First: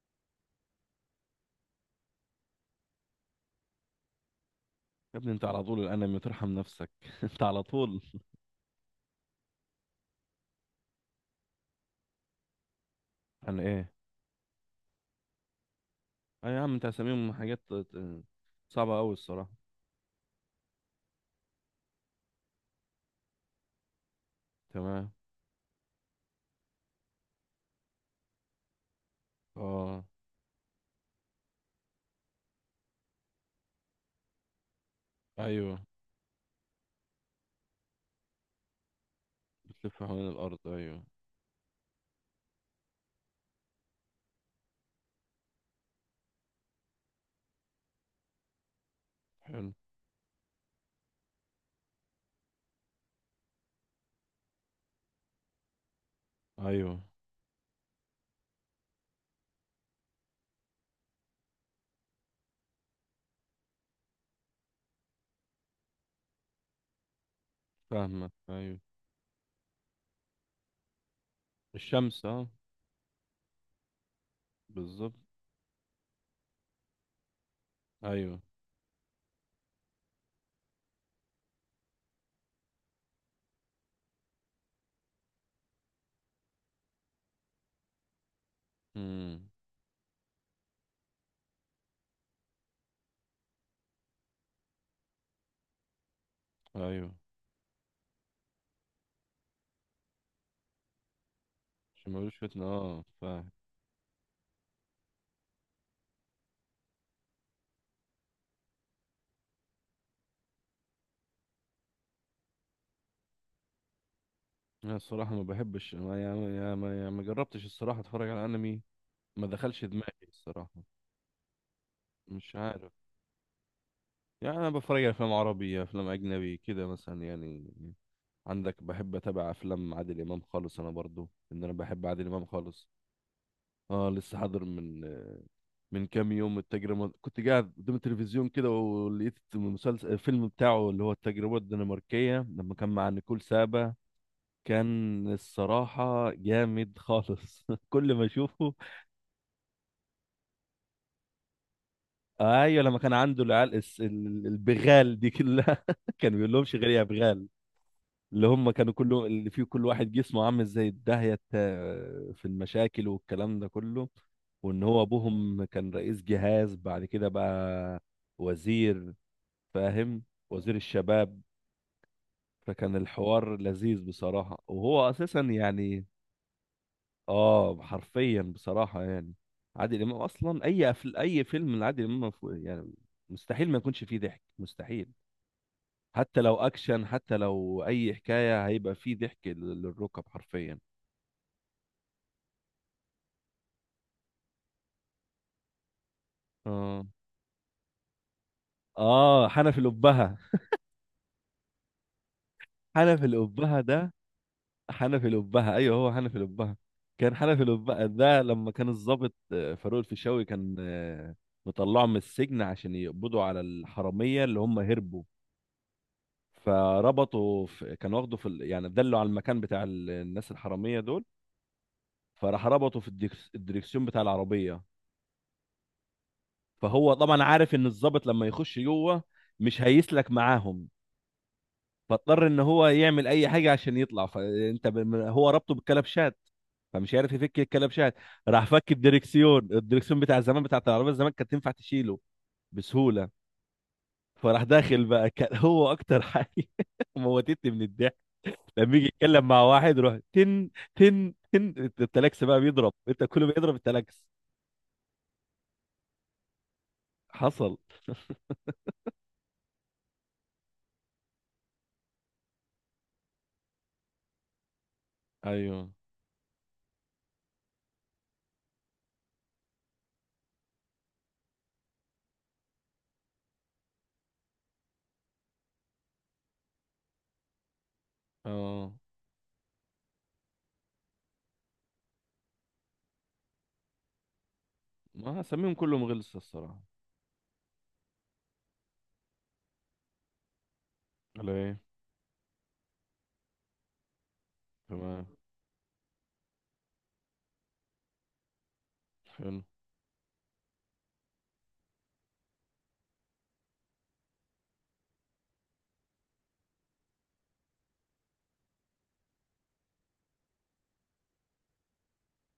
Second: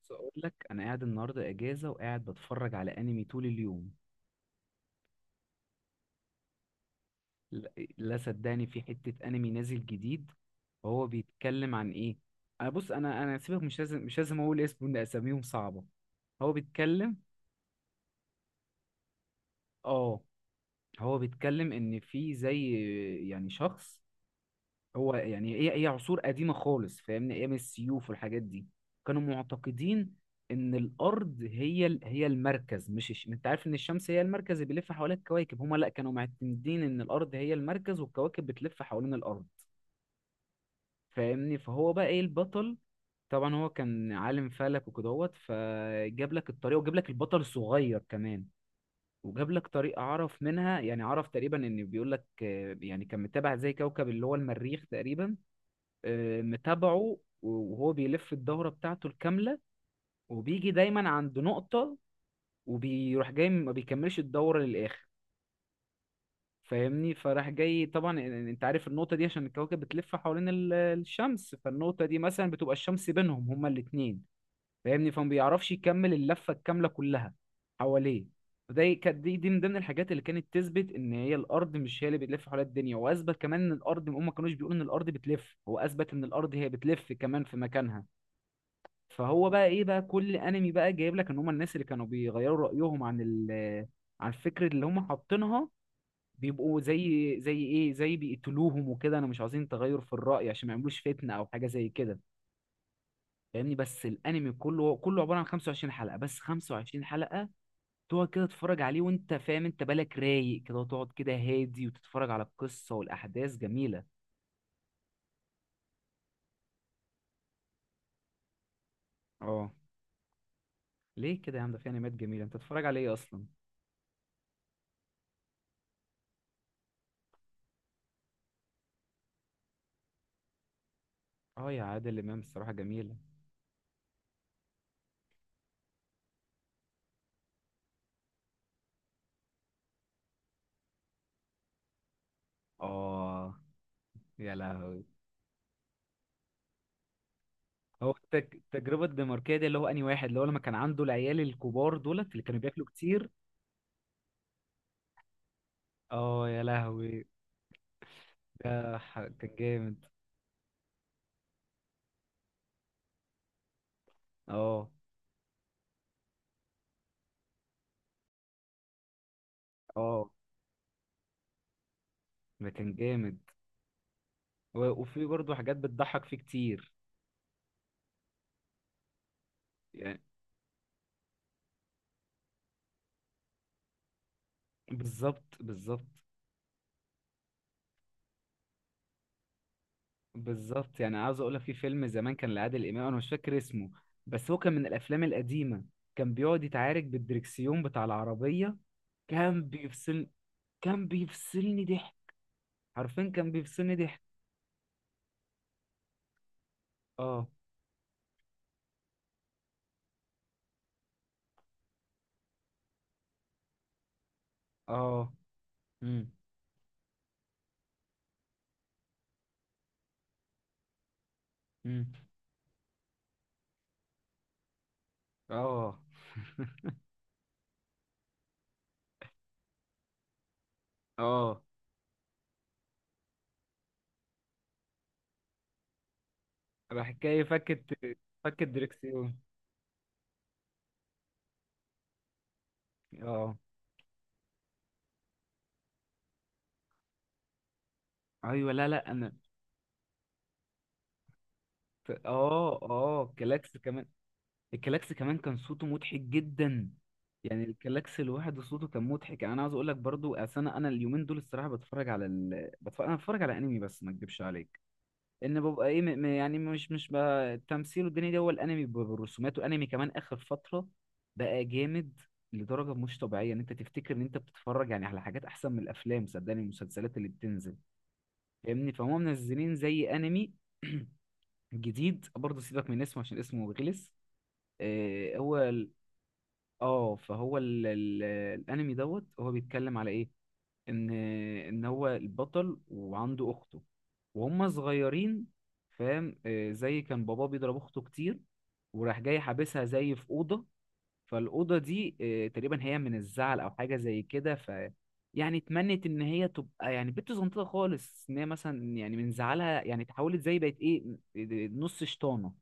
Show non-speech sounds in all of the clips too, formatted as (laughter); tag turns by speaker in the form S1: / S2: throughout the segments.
S1: بس اقول لك انا قاعد النهارده اجازه وقاعد بتفرج على انمي طول اليوم.
S2: يا ابني انت على طول الانمي، ترحم نفسك. (laughs) انت على
S1: لا،
S2: طول
S1: لا صدقني في حته انمي نازل جديد. وهو بيتكلم عن ايه؟ انا بص، انا سيبك،
S2: انا
S1: مش
S2: ايه.
S1: لازم مش لازم اقول اسمه، ان اساميهم صعبه. هو
S2: اي يا عم، انت
S1: بيتكلم.
S2: هسميهم حاجات صعبة قوي الصراحة.
S1: اه. هو بيتكلم ان في زي يعني شخص.
S2: تمام.
S1: هو يعني هي عصور قديمة خالص، فاهمني؟ ايام السيوف والحاجات دي كانوا
S2: اه.
S1: معتقدين ان الارض هي المركز، مش الش... انت عارف ان الشمس هي المركز اللي بيلف حوالين الكواكب؟ هما
S2: ايوه،
S1: لا، كانوا معتمدين ان الارض هي المركز والكواكب بتلف حوالين الارض.
S2: بتلف حوالين الارض. ايوه.
S1: فاهمني؟ فهو بقى ايه البطل؟ طبعا هو كان عالم فلك وكدهوت، فجاب لك الطريقة وجاب لك البطل الصغير كمان. وجاب لك
S2: حلو.
S1: طريقة عرف منها، يعني عرف تقريبا ان، بيقول لك يعني كان متابع زي كوكب اللي هو المريخ تقريبا.
S2: ايوه،
S1: متابعه وهو بيلف الدورة بتاعته الكاملة، وبيجي دايما عند نقطة وبيروح جاي، ما بيكملش الدورة للآخر. فاهمني؟ فراح جاي طبعا
S2: فاهمك
S1: انت
S2: ايوه.
S1: عارف النقطة دي؟ عشان الكواكب بتلف حوالين الشمس، فالنقطة دي
S2: الشمس، اه
S1: مثلا بتبقى الشمس بينهم هما الاتنين. فاهمني؟
S2: بالظبط.
S1: فما بيعرفش يكمل اللفة الكاملة كلها حواليه.
S2: ايوه.
S1: كانت دي من ضمن الحاجات اللي كانت تثبت ان هي الارض مش هي اللي بتلف حوالين الدنيا، واثبت كمان ان الارض، هم ما كانوش بيقولوا ان الارض بتلف، هو اثبت ان الارض هي بتلف كمان في مكانها. فهو
S2: امم.
S1: بقى ايه بقى؟ كل انمي بقى جايب لك ان هم الناس اللي كانوا بيغيروا رأيهم عن عن الفكرة اللي هم حاطينها، بيبقوا
S2: ايوه،
S1: زي زي ايه زي بيقتلوهم وكده، انا مش عايزين تغير في الرأي عشان ما يعملوش فتنة او حاجة زي
S2: عشان ما
S1: كده.
S2: يقولوش فتنة. اه فاهم.
S1: فاهمني؟ بس الانمي كله عبارة عن 25 حلقة بس، 25 حلقة تقعد كده تتفرج عليه، وانت فاهم، انت بالك رايق كده وتقعد كده هادي وتتفرج على القصة، والاحداث جميلة.
S2: انا الصراحة ما بحبش، ما جربتش الصراحة اتفرج على انمي. ما
S1: اه.
S2: دخلش دماغي الصراحة.
S1: ليه كده يا عم؟ ده في انميات جميلة، انت
S2: مش
S1: تتفرج
S2: عارف،
S1: على ايه اصلا؟
S2: يعني انا بتفرج على افلام عربي، افلام اجنبي كده مثلا. يعني عندك، بحب اتابع افلام عادل امام خالص. انا برضو ان
S1: اه،
S2: انا
S1: يا
S2: بحب
S1: عادل
S2: عادل
S1: امام
S2: امام
S1: الصراحة
S2: خالص.
S1: جميلة.
S2: اه لسه حاضر من كام يوم، التجربه كنت قاعد قدام التلفزيون كده، ولقيت المسلسل الفيلم بتاعه، اللي هو التجربه الدنماركيه لما كان مع نيكول
S1: اه،
S2: سابا.
S1: يا لهوي.
S2: كان الصراحة جامد خالص. (laughs)
S1: هو
S2: كل ما اشوفه
S1: التجربة الدنماركية دي، اللي هو أنهي واحد؟ اللي هو لما كان عنده العيال الكبار دولت اللي كانوا
S2: آه، ايوه،
S1: بياكلوا
S2: لما كان
S1: كتير.
S2: عنده العيال البغال دي كلها. (laughs) كان
S1: اه،
S2: بيقول
S1: يا
S2: لهمش غير يا
S1: لهوي.
S2: بغال. اللي هم كانوا كله اللي
S1: كان
S2: فيه كل
S1: جامد.
S2: واحد جسمه عامل زي الداهية في المشاكل والكلام ده كله. وان
S1: اه.
S2: هو ابوهم كان رئيس جهاز، بعد كده بقى وزير. فاهم،
S1: اه.
S2: وزير الشباب.
S1: ده كان
S2: فكان
S1: جامد.
S2: الحوار لذيذ بصراحة،
S1: و
S2: وهو
S1: وفي
S2: اساسا
S1: برضه حاجات
S2: يعني
S1: بتضحك فيه كتير.
S2: اه حرفيا بصراحة يعني. عادل
S1: يعني.
S2: امام اصلا اي اي فيلم لعادل امام يعني مستحيل ما يكونش فيه ضحك، مستحيل.
S1: بالظبط، بالظبط.
S2: حتى لو اكشن، حتى لو اي حكاية، هيبقى فيه ضحك للركب حرفيا.
S1: بالظبط. يعني عاوز اقول لك، في فيلم زمان كان لعادل امام، انا مش فاكر اسمه، بس هو كان من الافلام القديمه. كان بيقعد يتعارك
S2: اه
S1: بالدركسيون بتاع العربيه.
S2: اه
S1: كان
S2: حنفي
S1: بيفصل،
S2: الأبهة.
S1: كان بيفصلني ضحك.
S2: حنفي
S1: عارفين؟ كان
S2: الأبهة
S1: بيفصلني
S2: ده،
S1: ضحك.
S2: حنفي الأبهة أيوه، هو حنفي الأبهة. كان
S1: اه.
S2: حنفي الأبهة ده لما كان الضابط فاروق الفيشاوي، كان مطلعه من السجن عشان يقبضوا على الحرامية اللي هم هربوا.
S1: اه. امم.
S2: فربطوا في، كان واخده في يعني دلوا على المكان بتاع الناس الحرامية دول.
S1: امم.
S2: فراح ربطه في الدريكسيون بتاع العربية.
S1: اه.
S2: فهو طبعا عارف إن الضابط لما يخش جوه مش هيسلك معاهم.
S1: اه.
S2: فاضطر ان هو يعمل اي حاجه عشان يطلع. فانت هو ربطه بالكلبشات.
S1: راح
S2: فمش عارف
S1: جاي
S2: يفك
S1: فكت،
S2: الكلبشات.
S1: فكت
S2: راح فك
S1: دريكسيون.
S2: الدركسيون. الدركسيون بتاع زمان بتاع العربيه زمان كانت تنفع تشيله بسهوله.
S1: اه.
S2: فراح داخل بقى، كان (laughs) هو اكتر حاجه (laughs) موتتني من الضحك.
S1: ايوه. لا،
S2: لما يجي
S1: لا، انا
S2: يتكلم مع واحد، يروح تن تن تن. التلاكس بقى
S1: اه،
S2: بيضرب،
S1: اه،
S2: انت كله
S1: الكلاكس
S2: بيضرب
S1: كمان.
S2: التلاكس.
S1: الكلاكس كمان كان صوته مضحك جدا. يعني
S2: حصل.
S1: الكلاكس لوحده صوته كان مضحك. يعني انا عاوز اقول لك برضو، أصل انا اليومين دول الصراحه بتفرج على انا بتفرج على انمي، بس ما اكدبش عليك ان
S2: ايوه.
S1: ببقى ايه يعني مش بقى التمثيل والدنيا دي، هو الانمي بالرسومات، والانمي كمان اخر فتره بقى جامد لدرجه مش طبيعيه، ان انت تفتكر ان انت بتتفرج يعني على حاجات احسن من الافلام، صدقني المسلسلات اللي بتنزل. فاهمني؟
S2: اه
S1: فهم منزلين زي انمي (clears throat) جديد برضه، سيبك من اسمه عشان اسمه غلس.
S2: ما
S1: هو
S2: هسميهم كلهم غلسة الصراحة.
S1: اه، فهو الانمي دوت هو بيتكلم على ايه؟ ان
S2: ولا
S1: ان
S2: ايه؟
S1: هو البطل وعنده اخته وهم
S2: تمام.
S1: صغيرين، فاهم؟ زي كان باباه بيضرب اخته كتير، وراح جاي
S2: حلو.
S1: حابسها زي في اوضه. فالاوضه دي تقريبا هي من الزعل او حاجه زي كده، ف يعني اتمنت ان هي تبقى يعني بنت صغنطه خالص، ان هي مثلا يعني من زعلها يعني اتحولت زي بقت ايه، نص شطانه.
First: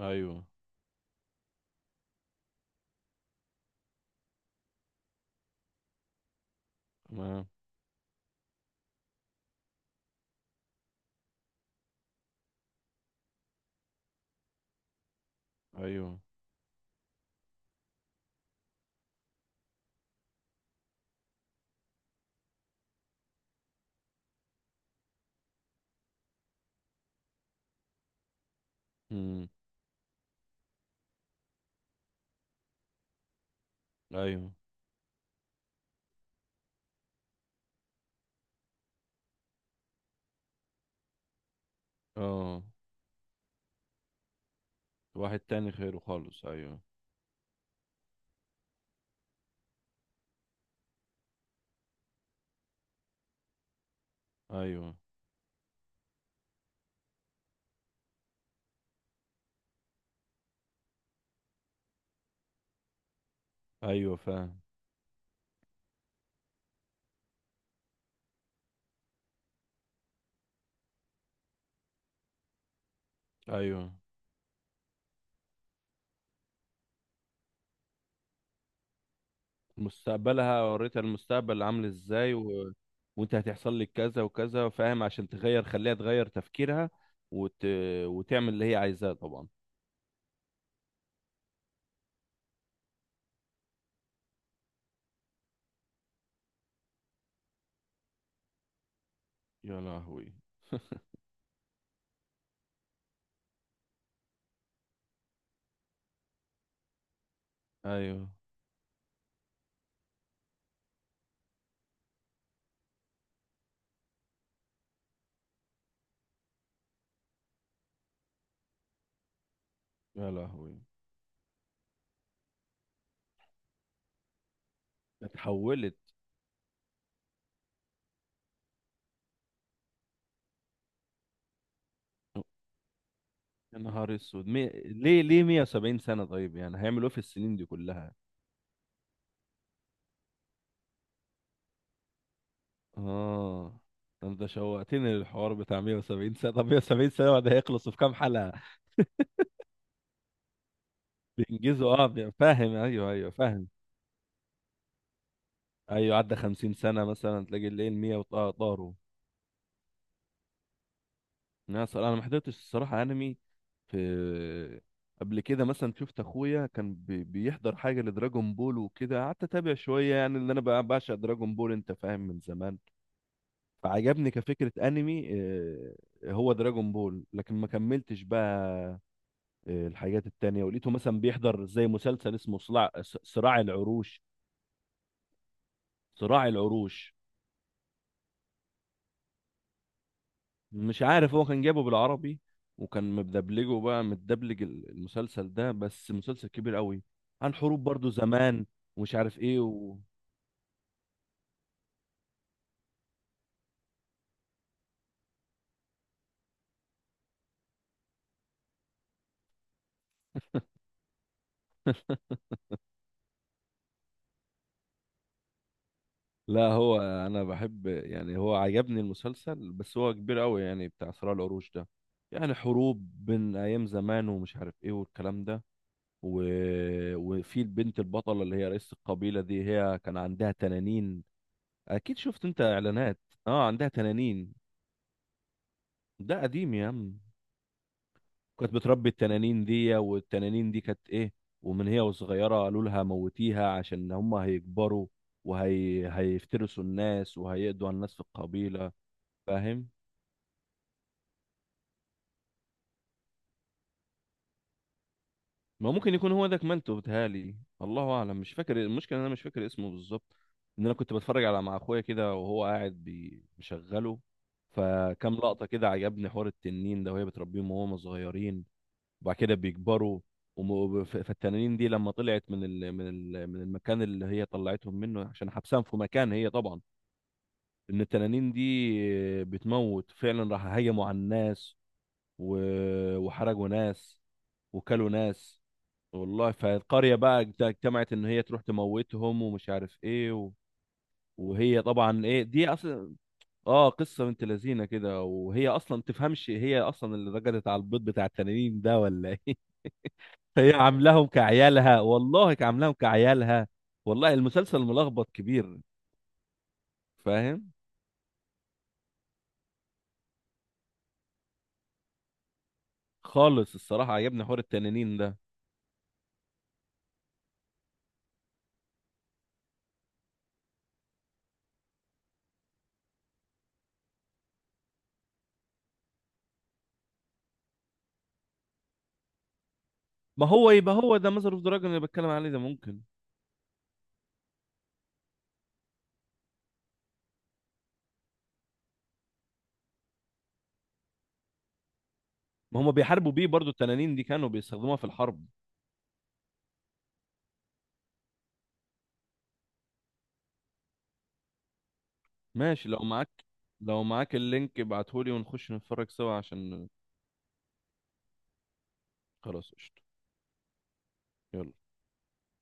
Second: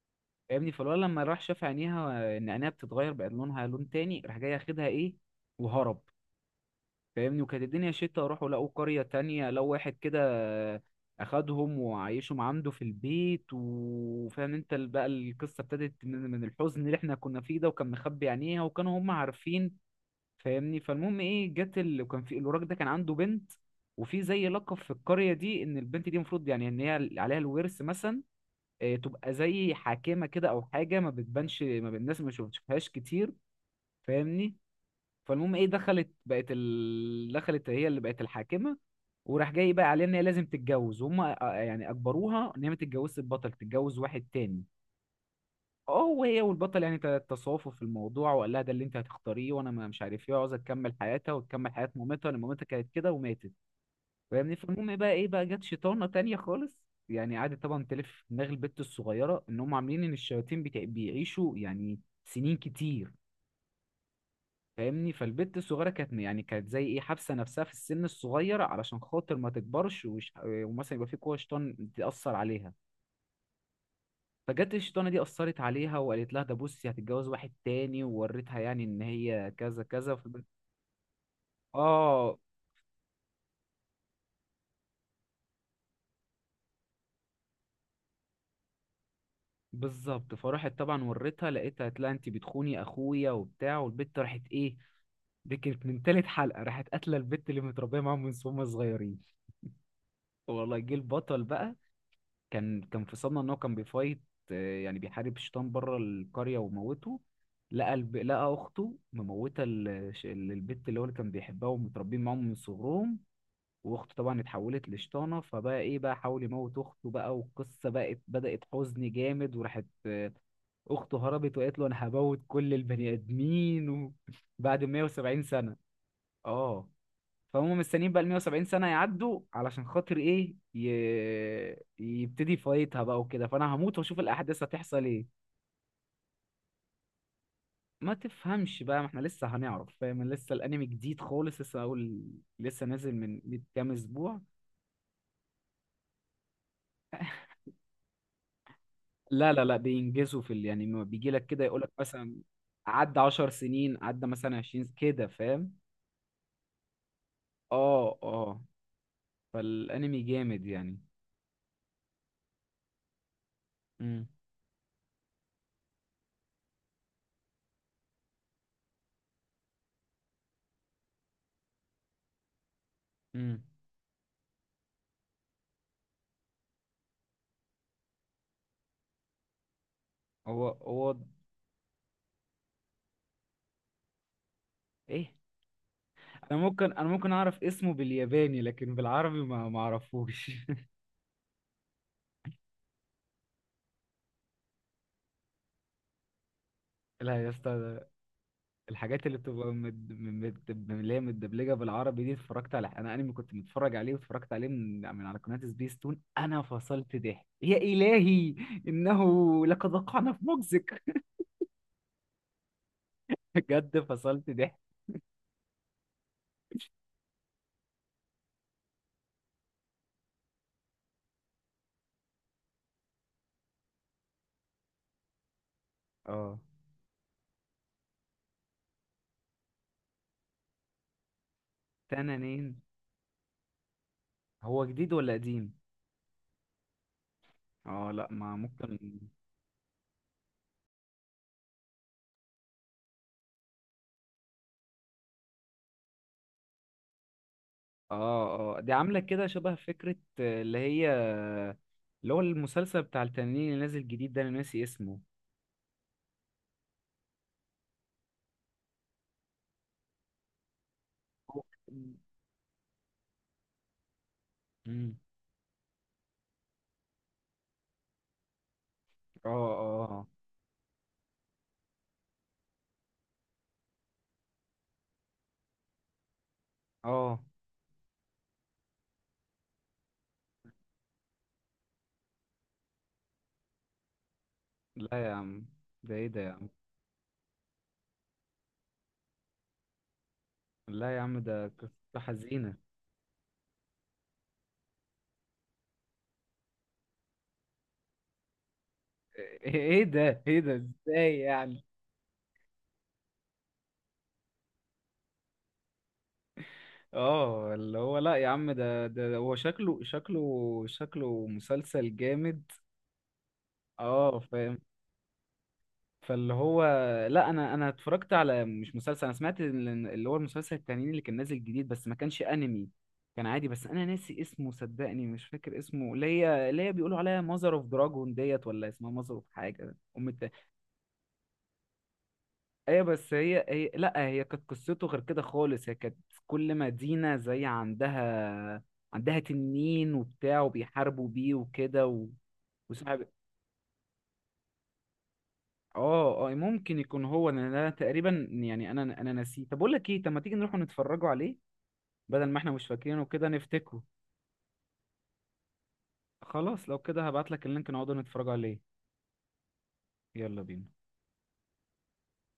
S2: ايوه.
S1: فاهمني؟ فالولد لما راح شاف عينيها ان عينيها بتتغير بقت لونها لون تاني، راح جاي ياخدها ايه، وهرب. فاهمني؟
S2: تمام.
S1: وكانت الدنيا شتا، راحوا لقوا قرية تانية لو واحد كده أخدهم وعايشهم عنده في البيت. وفاهم انت بقى القصة ابتدت
S2: ايوه.
S1: من من الحزن اللي احنا كنا فيه ده، وكان مخبي عينيها وكانوا هم عارفين. فاهمني؟ فالمهم ايه، جت كان في الوراق ده كان عنده بنت، وفي زي لقب في القرية دي، ان البنت دي المفروض يعني ان هي عليها الورث مثلا، اه، تبقى
S2: مم.
S1: زي حاكمة كده او حاجة، ما بتبانش، ما بت- الناس ما بتشوفهاش كتير.
S2: ايوه.
S1: فاهمني؟ فالمهم ايه، دخلت بقت دخلت هي اللي بقت الحاكمه، وراح جاي بقى عليها ان هي لازم تتجوز، وهم يعني اجبروها
S2: اه.
S1: ان هي ما تتجوزش البطل، تتجوز واحد تاني.
S2: واحد تاني خيره
S1: اه،
S2: خالص
S1: وهي
S2: ايوه.
S1: والبطل يعني تصافوا في الموضوع، وقال لها ده اللي انت هتختاريه، وانا مش عارف ايه، عاوزه تكمل حياتها وتكمل حياه مامتها لان مامتها كانت كده وماتت. فاهمني؟ فالمهم
S2: ايوه
S1: إيه بقى، ايه بقى، جت شيطانه تانية خالص يعني، قعدت طبعا تلف في دماغ البت الصغيره، ان هم عاملين ان الشياطين بيعيشوا يعني سنين كتير.
S2: ايوه فاهم.
S1: فاهمني؟ فالبت الصغيره كانت يعني كانت زي ايه، حابسه نفسها في السن الصغير علشان خاطر ما تكبرش، ومثلا يبقى في قوه شيطان تاثر عليها.
S2: ايوه،
S1: فجت الشيطانه دي اثرت عليها، وقالت لها ده بصي، هتتجوز واحد تاني، ووريتها يعني ان هي كذا كذا ف
S2: مستقبلها، وريتها المستقبل عامل ازاي
S1: اه.
S2: و... وانت هتحصل لك كذا وكذا، فاهم؟ عشان تغير، خليها تغير تفكيرها وت... وتعمل اللي هي عايزاه طبعا.
S1: بالظبط. فراحت طبعا وريتها، لقيتها قالت لها انت بتخوني اخويا وبتاع، والبت راحت ايه، دي كانت من تالت حلقه، راحت قاتله البت اللي متربيه معاهم من وهم صغيرين.
S2: يا لهوي.
S1: والله. جه البطل بقى، كان كان في صدمه ان هو كان بيفايت، يعني بيحارب شيطان بره القريه وموته، لقى
S2: ايوه.
S1: لقى اخته مموته البت اللي هو اللي كان بيحبها ومتربين معاهم من صغرهم. واخته طبعا اتحولت لشيطانه، فبقى ايه بقى، حاول يموت اخته بقى، والقصه بقت بدات حزن جامد، وراحت
S2: يا لهوي.
S1: اخته هربت وقالت له انا هموت كل البني ادمين و (laughs) بعد 170 سنه.
S2: اتحولت.
S1: اه. فهم مستنيين بقى ال 170 سنة يعدوا علشان خاطر ايه يبتدي فايتها بقى وكده، فانا
S2: يا
S1: هموت
S2: نهار
S1: واشوف
S2: اسود
S1: الاحداث هتحصل
S2: ليه
S1: ايه.
S2: ليه 170 سنة؟ طيب يعني هيعملوا ايه في السنين دي
S1: ما
S2: كلها؟
S1: تفهمش بقى، ما احنا لسه هنعرف، فاهم؟ لسه الانمي جديد خالص، لسه اقول، لسه نازل من من
S2: اه
S1: كام اسبوع.
S2: انت شوقتني للحوار بتاع 170 سنة. طب 170 سنة بعد هيخلصوا في كام حلقة؟
S1: لا، بينجزوا في يعني ما بيجي لك كده يقول لك
S2: بينجزوا اه
S1: مثلا
S2: فاهم ايوه
S1: عدى
S2: ايوه
S1: 10
S2: فاهم.
S1: سنين، عدى مثلا 20 كده، فاهم؟
S2: ايوه، عدى 50 سنة مثلا تلاقي الليل 100
S1: اه. اه.
S2: وطاروا.
S1: فالانمي جامد يعني.
S2: انا صراحة، انا ما حضرتش الصراحة انمي.
S1: امم.
S2: في قبل كده مثلا شفت اخويا كان بيحضر حاجة لدراجون بول وكده، قعدت اتابع شوية، يعني ان انا بقى بعشق دراجون بول انت فاهم من زمان.
S1: امم.
S2: فعجبني كفكرة انمي هو دراجون بول، لكن ما كملتش بقى الحاجات التانية.
S1: هو
S2: ولقيته
S1: هو.
S2: مثلا بيحضر زي مسلسل اسمه صراع، صراع العروش.
S1: ايه؟
S2: صراع
S1: انا ممكن انا
S2: العروش.
S1: ممكن اعرف اسمه بالياباني، لكن بالعربي ما اعرفوش (laughs)
S2: مش عارف، هو كان جايبه بالعربي، وكان مدبلجه بقى، متدبلج المسلسل ده. بس مسلسل كبير قوي،
S1: لا يا
S2: عن حروب
S1: اسطى،
S2: برضو زمان ومش
S1: الحاجات
S2: عارف
S1: اللي
S2: ايه
S1: بتبقى
S2: و...
S1: اللي هي متدبلجه بالعربي دي، اتفرجت على انا انمي كنت متفرج عليه واتفرجت عليه من على قناه سبيس تون، انا فصلت ضحك يا الهي. انه لقد وقعنا في مجزك.
S2: (laughs)
S1: (laughs) بجد فصلت ضحك.
S2: لا، هو انا بحب يعني، هو عجبني المسلسل بس هو كبير قوي يعني، بتاع صراع العروش ده. يعني حروب بين ايام زمان ومش عارف ايه والكلام ده و...
S1: اه.
S2: وفي البنت البطلة، اللي هي رئيس القبيلة دي، هي كان عندها تنانين. أكيد شفت أنت
S1: تنانين.
S2: إعلانات. أه عندها تنانين.
S1: هو جديد ولا قديم؟
S2: ده قديم يا عم.
S1: اه، لا ما
S2: كانت
S1: ممكن.
S2: بتربي التنانين دي، والتنانين دي كانت إيه، ومن هي وصغيرة قالوا لها موتيها، عشان هما هيكبروا وهي هيفترسوا الناس وهيقضوا على الناس في
S1: اه. اه.
S2: القبيلة.
S1: دي عاملة كده شبه
S2: فاهم.
S1: فكرة اللي هي، اللي هو المسلسل بتاع التنين اللي نازل جديد ده، انا ناسي اسمه.
S2: ما ممكن يكون هو ده كمانتو بتهالي. الله اعلم، مش فاكر. المشكله إن انا مش فاكر اسمه بالظبط، ان انا كنت بتفرج على،
S1: هو-
S2: مع اخويا كده وهو قاعد مشغله.
S1: مم.
S2: فكام لقطه كده عجبني حوار التنين ده، وهي بتربيهم وهم صغيرين، وبعد
S1: اه.
S2: كده بيكبروا.
S1: اه.
S2: فالتنانين دي لما طلعت من المكان اللي هي طلعتهم منه عشان حبسهم في مكان، هي طبعا
S1: اه. آه.
S2: ان التنانين دي بتموت فعلا، راح هجموا على الناس، و- وحرقوا ناس، وكلوا
S1: لا يا
S2: ناس.
S1: عم، ده ايه ده
S2: والله.
S1: يا عم.
S2: فالقرية بقى اجتمعت ان هي تروح تموتهم ومش عارف ايه و...
S1: لا يا عم، ده
S2: وهي
S1: قصة
S2: طبعا ايه دي
S1: حزينة.
S2: اصلا. اه قصة بنت لذينة كده، وهي اصلا تفهمش، هي اصلا اللي رقدت على البيض بتاع التنانين ده ولا ايه؟
S1: ايه إيه
S2: (laughs)
S1: ده، ايه
S2: هي
S1: ده
S2: عاملاهم
S1: ازاي يعني؟
S2: كعيالها، والله عاملاهم كعيالها. والله المسلسل ملخبط كبير. فاهم.
S1: اه، اللي هو، لا يا عم، ده ده هو شكله مسلسل جامد.
S2: خالص الصراحة
S1: اه،
S2: عجبني حوار
S1: فاهم.
S2: التنانين ده.
S1: فاللي هو، لا انا اتفرجت على مش مسلسل، انا سمعت اللي هو المسلسل التاني اللي كان نازل جديد، بس ما كانش انمي، كان عادي، بس انا ناسي اسمه صدقني، مش فاكر اسمه، اللي هي اللي هي بيقولوا عليها ماذر اوف دراجون ديت، ولا اسمها ماذر اوف حاجه ام
S2: ما
S1: التاني.
S2: هو يبقى هو ده ماذر اوف دراجون اللي بتكلم عليه ده، ممكن.
S1: ايوه، بس هي لا، هي كانت قصته غير كده خالص، هي كانت كل مدينه زي عندها، عندها تنين وبتاع وبيحاربوا بيه وكده و
S2: ما هم بيحاربوا بيه برضو، التنانين دي كانوا بيستخدموها في الحرب.
S1: اه. اه، ممكن يكون هو، لأن انا تقريبا يعني انا نسيه. طب اقول لك ايه، طب ما تيجي نروح نتفرجوا عليه بدل ما احنا مش
S2: ماشي لو
S1: فاكرينه
S2: معاك
S1: كده،
S2: لو
S1: نفتكره.
S2: معاك اللينك ابعتهولي ونخش نتفرج سوا عشان.
S1: خلاص، لو كده هبعت لك اللينك نقعد نتفرجوا عليه.
S2: خلاص قشطة.
S1: يلا بينا.
S2: يلا.